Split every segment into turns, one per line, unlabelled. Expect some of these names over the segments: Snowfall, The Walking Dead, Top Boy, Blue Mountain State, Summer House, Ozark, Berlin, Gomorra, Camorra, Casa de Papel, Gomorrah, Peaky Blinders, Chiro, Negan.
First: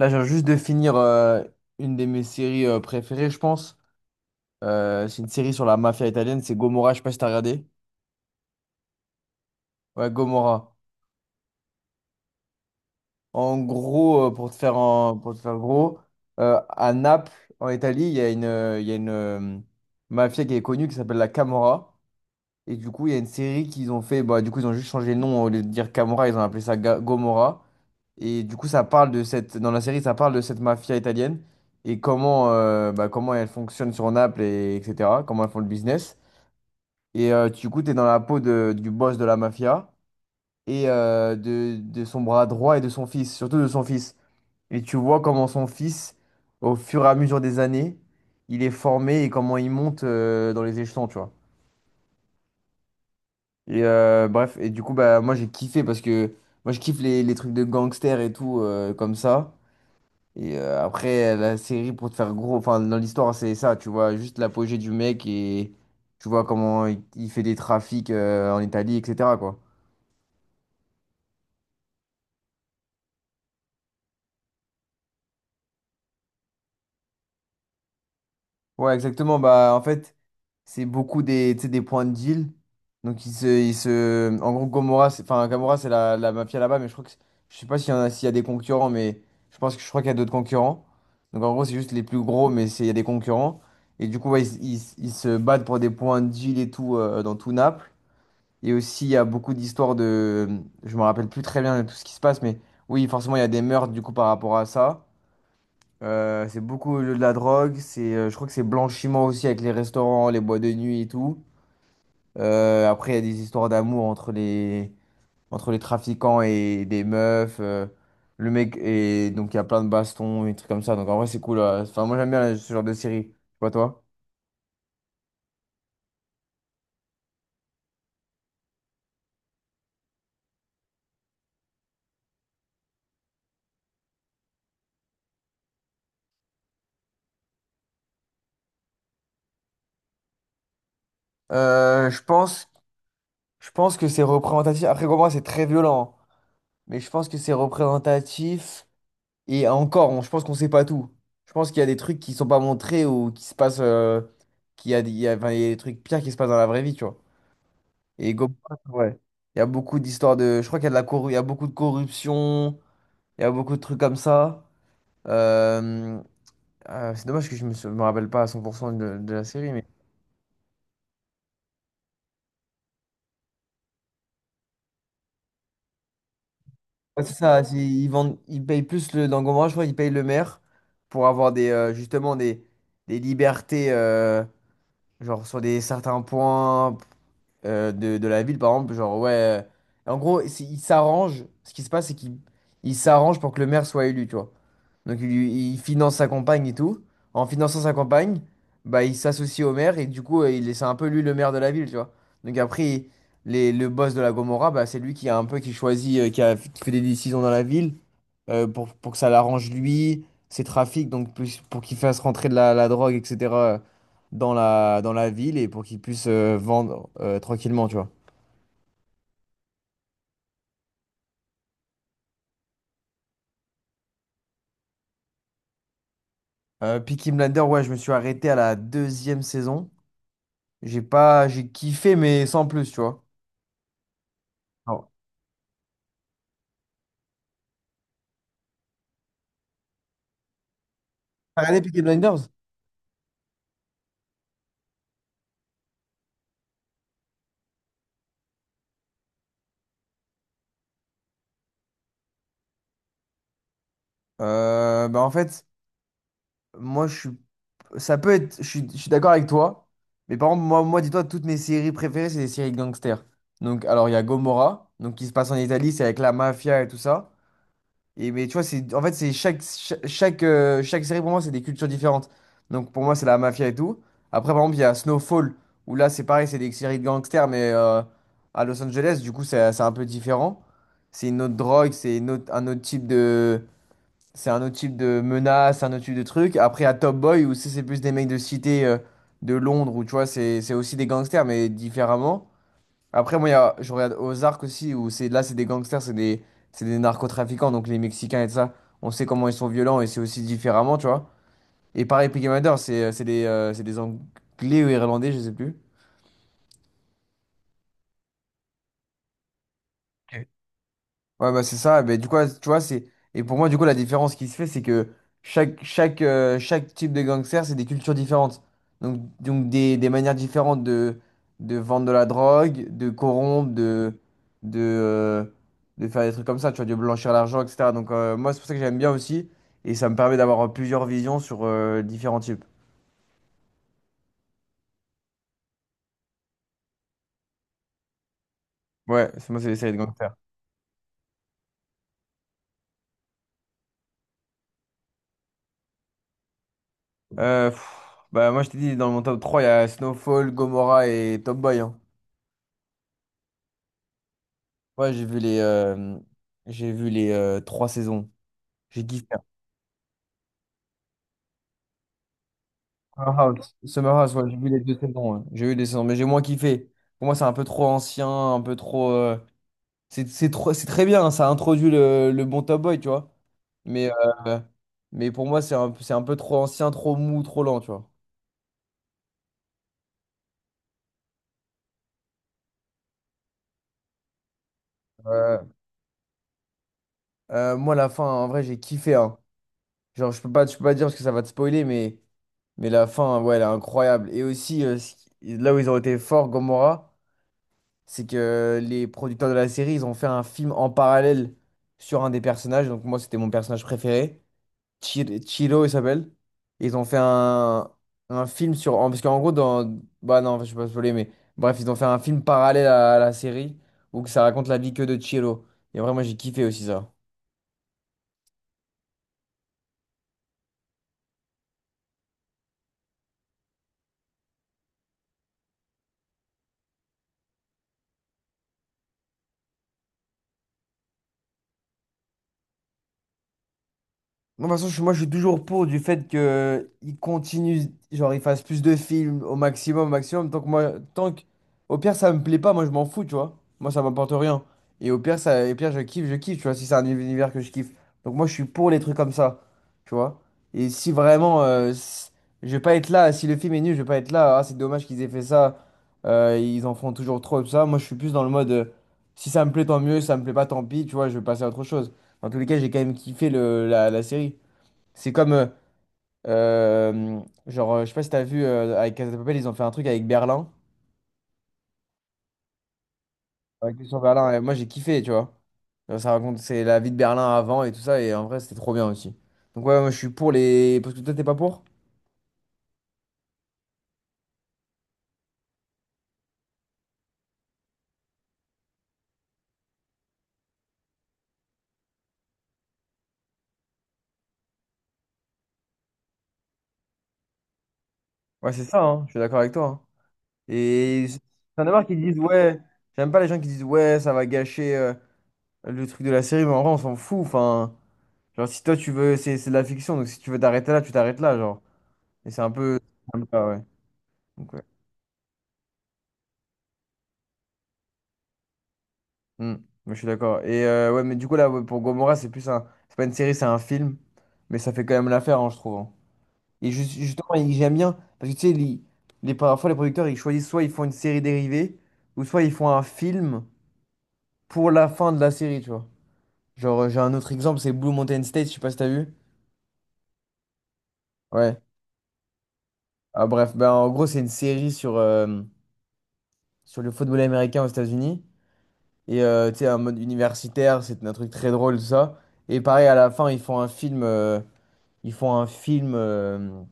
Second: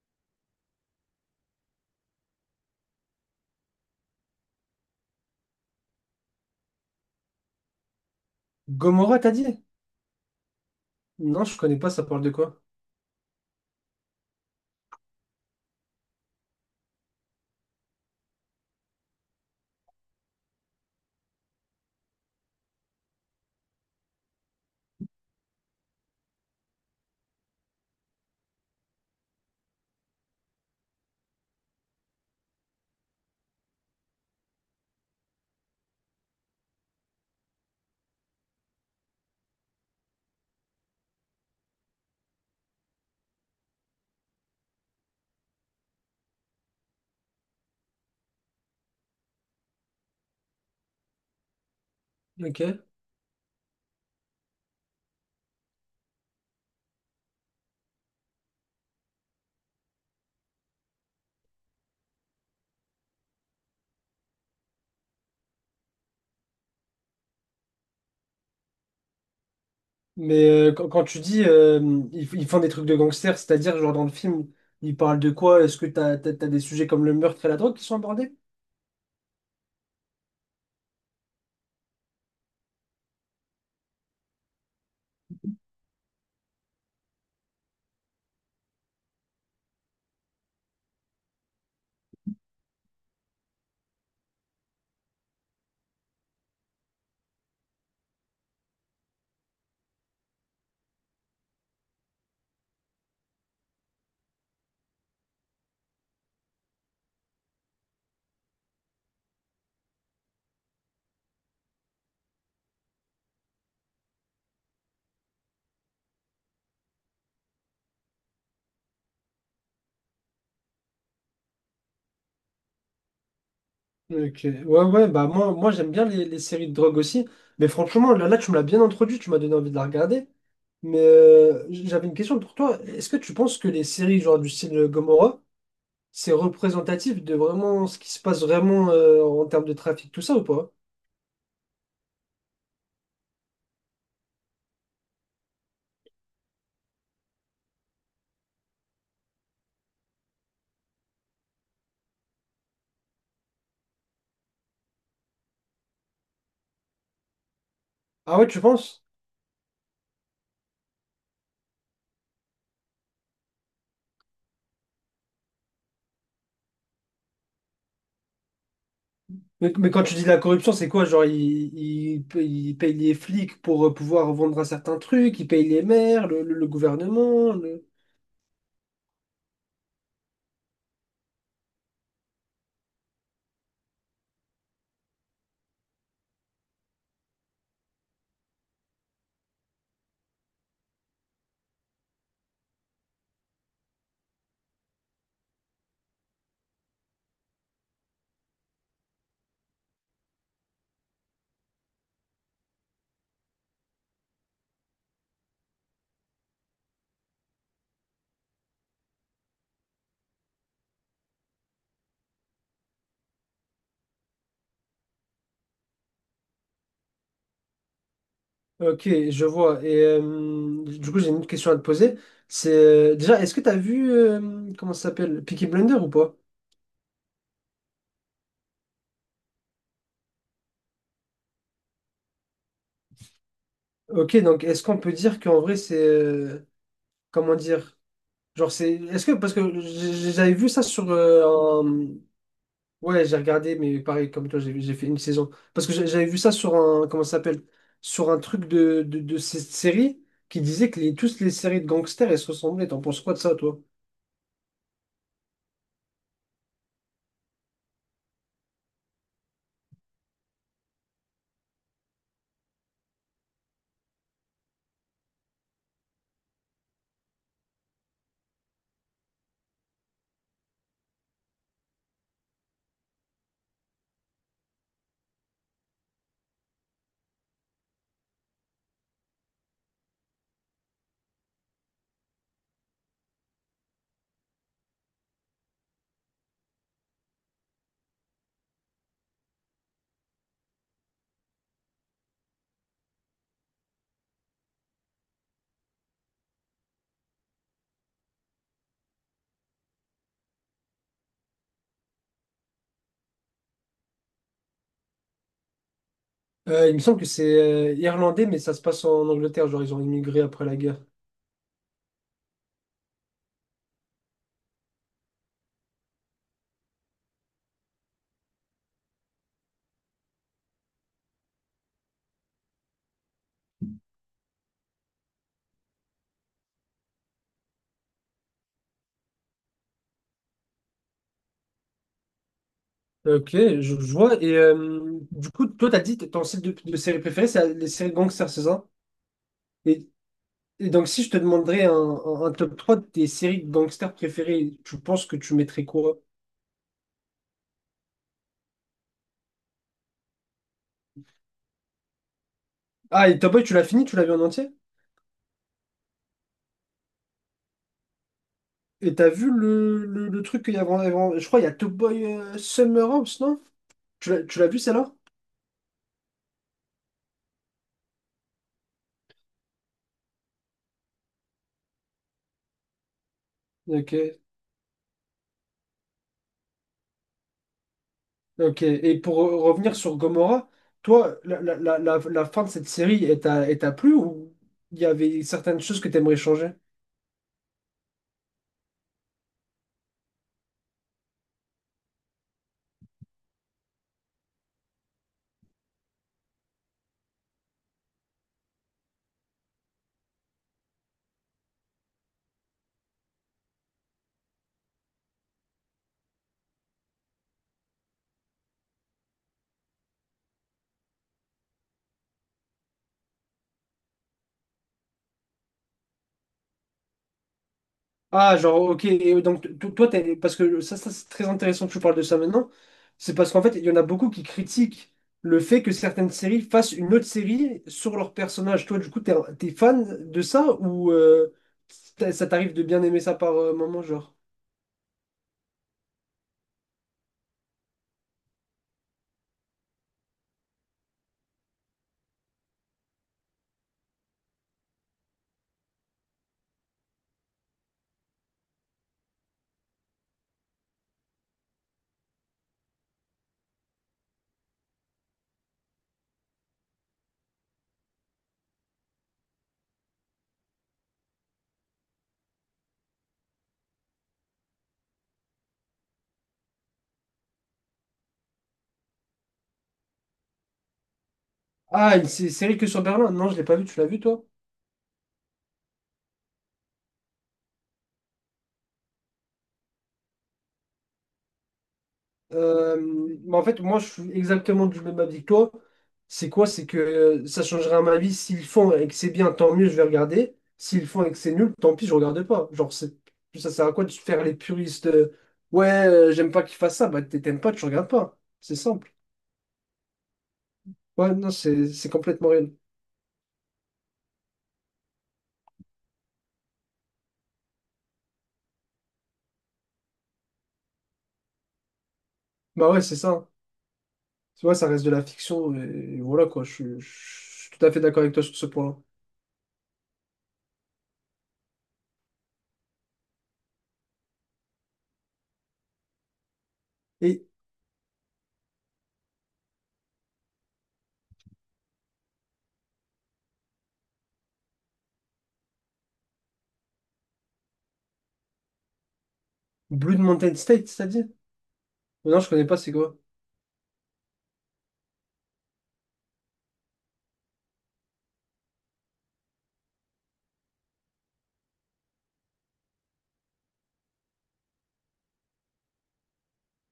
Là, j'ai juste de finir une de mes séries préférées, je pense. C'est une série sur la mafia italienne, c'est Gomorra, je sais pas si t'as regardé.
Gomorrah, t'as dit?
Ouais, Gomorra.
Non, je connais pas, ça parle de quoi?
En gros, pour te faire gros, à Naples, en Italie, il y a une mafia qui est connue qui s'appelle la Camorra. Et du coup, il y a une série qu'ils ont fait, bah, du coup, ils ont juste changé le nom, au lieu de dire Camorra, ils ont appelé ça Gomorra. Et du coup, ça parle de cette, dans la série, ça parle de cette mafia italienne et comment, bah, comment elle fonctionne sur Naples, et, etc. Comment elles font le business. Et du coup, tu es dans la peau du boss de la mafia et de son bras droit et de son fils, surtout de son fils. Et tu vois comment son fils, au fur et à mesure des années, il est formé et comment il monte dans les échelons, tu vois.
Ok.
Et bref, et du coup, bah, moi j'ai kiffé parce que moi je kiffe les trucs de gangsters et tout comme ça. Et après, la série, pour te faire gros, enfin, dans l'histoire, c'est ça, tu vois, juste l'apogée du mec et tu vois il fait des trafics en Italie, etc., quoi.
Mais quand tu dis ils, ils font des trucs de gangsters, c'est-à-dire, genre dans le film, ils parlent de quoi? Est-ce que t'as des sujets comme le meurtre et la drogue qui sont abordés?
Ouais, exactement. Bah, en fait, c'est beaucoup des, tu sais, des points de deal. Donc, il se... En gros, Gomorrah, c'est... Enfin, Gomorrah, c'est la mafia là-bas, mais je crois que... Je sais pas s'il y en a, s'il y a des concurrents, mais je pense que je crois qu'il y a d'autres concurrents. Donc, en gros, c'est juste les plus gros, mais c'est, il y a des concurrents. Et du coup, ouais, ils se battent pour des points de deal et tout dans tout Naples. Et aussi, il y a beaucoup d'histoires de... Je me rappelle plus très bien de tout ce qui se passe, mais oui, forcément, il y a des meurtres du coup par rapport à ça. C'est beaucoup de la drogue, je crois que c'est blanchiment aussi avec les restaurants, les boîtes de nuit et tout. Après, il y a des histoires d'amour entre les trafiquants et des meufs. Le mec, et donc il y a plein de bastons et des trucs comme ça. Donc en vrai, c'est cool. Enfin, moi, j'aime bien ce genre de série. Je sais pas toi.
Ok. Ouais, bah moi j'aime bien les séries de drogue aussi. Mais franchement, là, tu me l'as bien introduit, tu m'as donné envie de la regarder. Mais j'avais une question pour toi. Est-ce que tu penses que les séries genre du style Gomorrah, c'est représentatif de vraiment ce qui se passe vraiment en termes de trafic, tout ça ou pas?
Euh, je pense, je pense que c'est représentatif. Après, pour moi, c'est très violent, hein. Mais je pense que c'est représentatif. Et encore, je pense qu'on sait pas tout. Je pense qu'il y a des trucs qui sont pas montrés ou qui se passent, qu'il y a, des- il y a- enfin, il y a des trucs pires qui se passent dans la vraie vie, tu vois. Et
Ah ouais, tu
Gobelins,
penses?
ouais. Il y a beaucoup d'histoires de. Je crois qu'il y a il y a beaucoup de corruption. Il y a beaucoup de trucs comme ça. Euh, c'est dommage que je me rappelle pas à 100% de la série. Mais...
Mais quand tu dis la corruption, c'est quoi? Genre, ils payent les flics pour pouvoir vendre un certain truc, ils payent les maires, le
Ouais, c'est
gouvernement.
ça. Ils vendent, ils payent plus le, dans Gomorrah, je crois ils payent le maire pour avoir des, justement des libertés. Genre sur des certains points de la ville, par exemple, genre ouais. En gros, il s'arrange. Ce qui se passe, c'est qu'il il s'arrange pour que le maire soit élu, tu vois. Donc il finance sa campagne et tout. En finançant sa campagne, bah il s'associe au maire et du coup, c'est un peu lui le maire de la ville, tu vois. Donc après, le boss de la Gomorrah, bah c'est lui qui choisit, qui fait des décisions dans la ville pour que ça l'arrange lui, ses trafics, pour qu'il fasse rentrer la drogue, etc. dans dans la ville et pour qu'il puisse vendre tranquillement, tu vois.
Ok, je vois. Et du coup, j'ai une autre question à te poser. C'est déjà, est-ce que tu as vu, comment ça s'appelle, Peaky Blinders ou pas?
Peaky Blinders, ouais, je me suis arrêté à la deuxième saison. J'ai kiffé, mais sans plus, tu vois.
Ok, donc est-ce qu'on
Alors,
peut dire qu'en vrai, c'est. Comment dire? Genre, c'est. Est-ce que. Parce que j'avais vu ça sur
t'as regardé Peaky Blinders?
ouais, j'ai regardé, mais pareil, comme toi, j'ai fait une saison. Parce que j'avais vu ça sur un, comment ça s'appelle? Sur un truc de cette série qui disait que toutes les séries de gangsters, elles se ressemblaient. T'en penses quoi de ça, toi?
Bah en fait, moi je suis, ça peut être, je suis d'accord avec toi, mais par contre, moi dis-toi, toutes mes séries préférées, c'est des séries gangsters. Donc, alors il y a Gomorrah, donc qui se passe en Italie, c'est avec la mafia et tout ça. Et, mais tu vois, c'est, en fait, c'est chaque, cha- chaque, chaque série pour moi, c'est des cultures différentes. Donc pour moi, c'est la mafia et tout. Après, par exemple, il y a Snowfall, où là, c'est pareil, c'est des séries de gangsters, mais à Los Angeles, du coup, c'est un peu différent. C'est une autre drogue, un autre type c'est un autre type de menace, un autre type de truc. Après, à Top Boy, où c'est plus des mecs de cité de Londres, où tu vois, c'est aussi des gangsters, mais différemment. Après, moi, il y a- je regarde Ozark aussi, où c'est là, c'est des gangsters, c'est des narcotrafiquants, donc les Mexicains et tout ça, on sait comment ils sont violents et c'est aussi différemment, tu vois. Et pareil, Peaky Blinders, c'est des Anglais ou Irlandais, je sais plus.
Il me semble que c'est irlandais, mais ça se passe en Angleterre, genre ils ont immigré
Ok.
après la guerre.
Ouais, bah c'est ça. Mais du coup, ouais, tu vois, c'est. Et pour moi, du coup, la différence qui se fait, c'est que chaque type de gangster, c'est des cultures différentes. Donc des manières différentes de vendre de la drogue, de corrompre, de, euh, de faire des trucs comme ça, tu vois, de blanchir l'argent, etc. Donc, moi, c'est pour ça que j'aime bien aussi. Et ça me permet d'avoir plusieurs visions sur différents types.
Ok, je vois. Et du coup, toi, t'as dit que ton style de série préférée, c'est les séries de gangsters, c'est ça?
Ouais, c'est les séries de
Et,
gangsters.
et donc, si je te demanderais un top 3 de tes séries de gangsters préférées, tu penses que tu mettrais quoi?
Euh, pff, Bah, moi, je t'ai dit, dans mon top 3 il y a Snowfall, Gomorrah et Top Boy, hein.
Ah, et Top Boy, tu l'as fini? Tu l'as vu en entier?
Ouais, j'ai vu les trois saisons. J'ai
Et
kiffé.
t'as vu le truc qu'il y avait avant, je crois il y a Top Boy Summer House, non?
Summer House, ouais, j'ai
Tu l'as
vu
vu
les deux
celle-là?
saisons, ouais. J'ai vu les saisons, mais j'ai moins kiffé. Pour moi, c'est un peu trop ancien, un peu trop. C'est c'est trop, c'est très bien, hein, ça introduit le bon Top Boy, tu vois. Mais,
Ok.
euh, mais pour moi, c'est un peu trop ancien, trop mou, trop lent, tu vois.
Ok. Et pour revenir sur Gomorrah, toi, la fin de cette série, elle t'a plu ou il y avait
Euh,
certaines choses que t'aimerais changer?
Moi, la fin, en vrai, j'ai kiffé, hein. Genre, je peux pas dire parce que ça va te spoiler, mais la fin, ouais, elle est incroyable. Et aussi, ce là où ils ont été forts, Gomorrah. C'est que les producteurs de la série, ils ont fait un film en parallèle sur un des personnages. Donc moi, c'était mon personnage préféré. Chiro, il s'appelle. Ils ont fait un film sur... Parce qu'en gros, dans... Bah non, je sais pas spoiler, mais... Bref, ils ont fait un film parallèle à la série où que ça raconte la vie que de Chiro. Et vraiment, j'ai kiffé aussi ça.
Ah, genre, ok, et donc toi, parce que ça, c'est très intéressant que tu parles de ça maintenant, c'est parce qu'en fait, il y en a beaucoup qui critiquent le fait que certaines séries fassent une autre série sur leur personnage. Toi, du coup, t'es fan de ça ou ça t'arrive de bien aimer ça par moment, genre?
Moi, de toute façon, je suis toujours pour du fait que il continue, genre, il fasse plus de films au maximum, au maximum. Tant que moi, tant que, Au pire, ça me plaît pas, moi, je m'en fous, tu vois. Moi, ça m'apporte rien. Et au pire, et pire, je kiffe, tu vois, si c'est un univers que je kiffe. Donc, moi, je suis pour les trucs comme ça, tu vois. Et si vraiment, je vais pas être là, si le film est nul, je vais pas être là. Ah, c'est dommage qu'ils aient fait ça. Ils en font toujours trop, et tout ça. Moi, je suis plus dans le mode, si ça me plaît, tant mieux, si ça me plaît pas, tant pis, tu vois, je vais passer à autre chose. En tous les cas, j'ai quand même kiffé la série. C'est comme, euh, je sais pas si t'as vu, avec Casa de Papel, ils ont fait un truc avec Berlin.
Ah, une série que sur Berlin? Non, je l'ai pas vu, tu
Avec
l'as
sur
vu, toi?
Berlin, et moi j'ai kiffé, tu vois. Genre, c'est la vie de Berlin avant et tout ça, et en vrai, c'était trop bien aussi. Donc ouais, moi je suis pour les... Parce que toi, t'es pas pour?
Mais en fait, moi, je suis exactement du même avis que toi. C'est quoi? C'est que ça changera ma vie. S'ils font et que c'est bien, tant mieux, je vais regarder. S'ils font et que c'est nul, tant pis, je regarde pas. Genre, c'est, ça sert à quoi de se faire les puristes? Ouais, j'aime pas qu'ils fassent ça. Bah, t'aimes pas, tu regardes pas.
Ouais,
C'est
c'est ça,
simple.
hein, je suis d'accord avec toi, hein. Et
Ouais, non,
j'en ai marre
c'est
qui disent,
complètement réel.
ouais, j'aime pas les gens qui disent, ouais, ça va gâcher le truc de la série, mais en vrai, on s'en fout, enfin... Genre, si toi, tu veux... C'est de la fiction, donc si tu veux t'arrêter là, tu t'arrêtes là, genre. Et c'est un
Bah
peu.
ouais, c'est ça,
C'est un peu
hein.
ça, ouais.
Tu
Donc,
vois,
ouais.
ça reste de la fiction. Et voilà, quoi. Je suis tout à fait d'accord avec toi sur ce point-là.
Hmm. Moi, je suis d'accord. Et ouais, mais du coup, là, ouais, pour Gomorrah, c'est plus un. C'est pas une série, c'est un film. Mais ça fait quand même l'affaire, hein, je trouve, hein. Et
Et
justement, j'aime bien. Parce que tu sais, parfois, les producteurs, ils choisissent soit ils font une série dérivée, ou soit ils font un film pour la fin de la série, tu vois. Genre, j'ai un autre exemple, c'est Blue Mountain State, je sais pas si t'as vu.
Blue Mountain State, c'est-à-dire?
Ouais.
Non, je connais pas, c'est quoi?
Ah, bref, ben, en gros, c'est une série sur, sur le football américain aux États-Unis. Et tu sais, un mode universitaire, c'est un truc très drôle, tout ça. Et pareil, à la fin, ils font un film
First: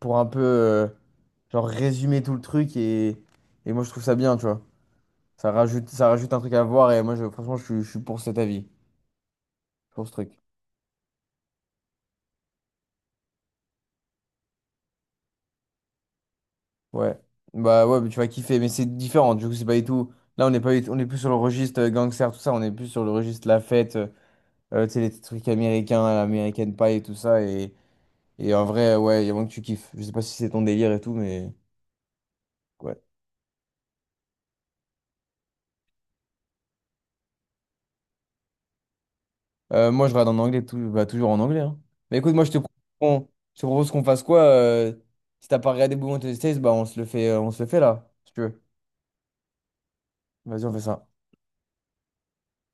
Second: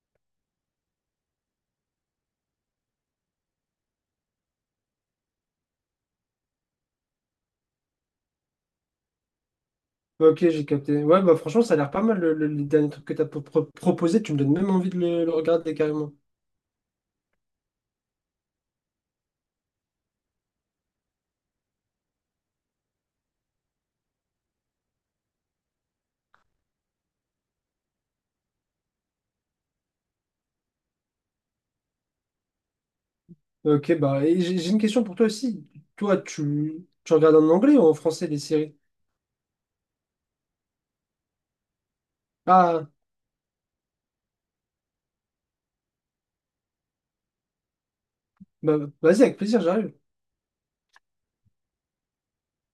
pour un peu, euh, genre, résumer tout le truc. Et moi, je trouve ça bien, tu vois. Ça rajoute un truc à voir. Et moi, franchement, je suis pour cet avis, pour ce truc.
Ok, j'ai capté. Ouais, bah franchement, ça a l'air pas mal les derniers trucs que t'as proposé. Tu me donnes même envie de le regarder carrément.
Ouais. Bah ouais, mais tu vas kiffer. Mais c'est différent. Du coup, c'est pas du tout. Là, on n'est pas, du- on est plus sur le registre gangster, tout ça. On est plus sur le registre la fête, tu sais, les trucs américains, l'American Pie et tout ça. Et. Et en vrai, ouais, il y a moins que tu kiffes. Je sais pas si c'est ton délire et tout, mais ouais.
Ok, bah, et j'ai une question pour toi aussi. Toi, tu regardes en anglais ou en français les séries?
Moi, je regarde en anglais, tout, bah, toujours en anglais, hein. Mais écoute, moi,
Ah,
je te propose qu'on fasse quoi? Si t'as pas regardé Bouillon Testés, bah, on se le fait, on se le fait là, si tu veux.
bah, vas-y, avec plaisir, j'arrive.
Vas-y, on fait ça.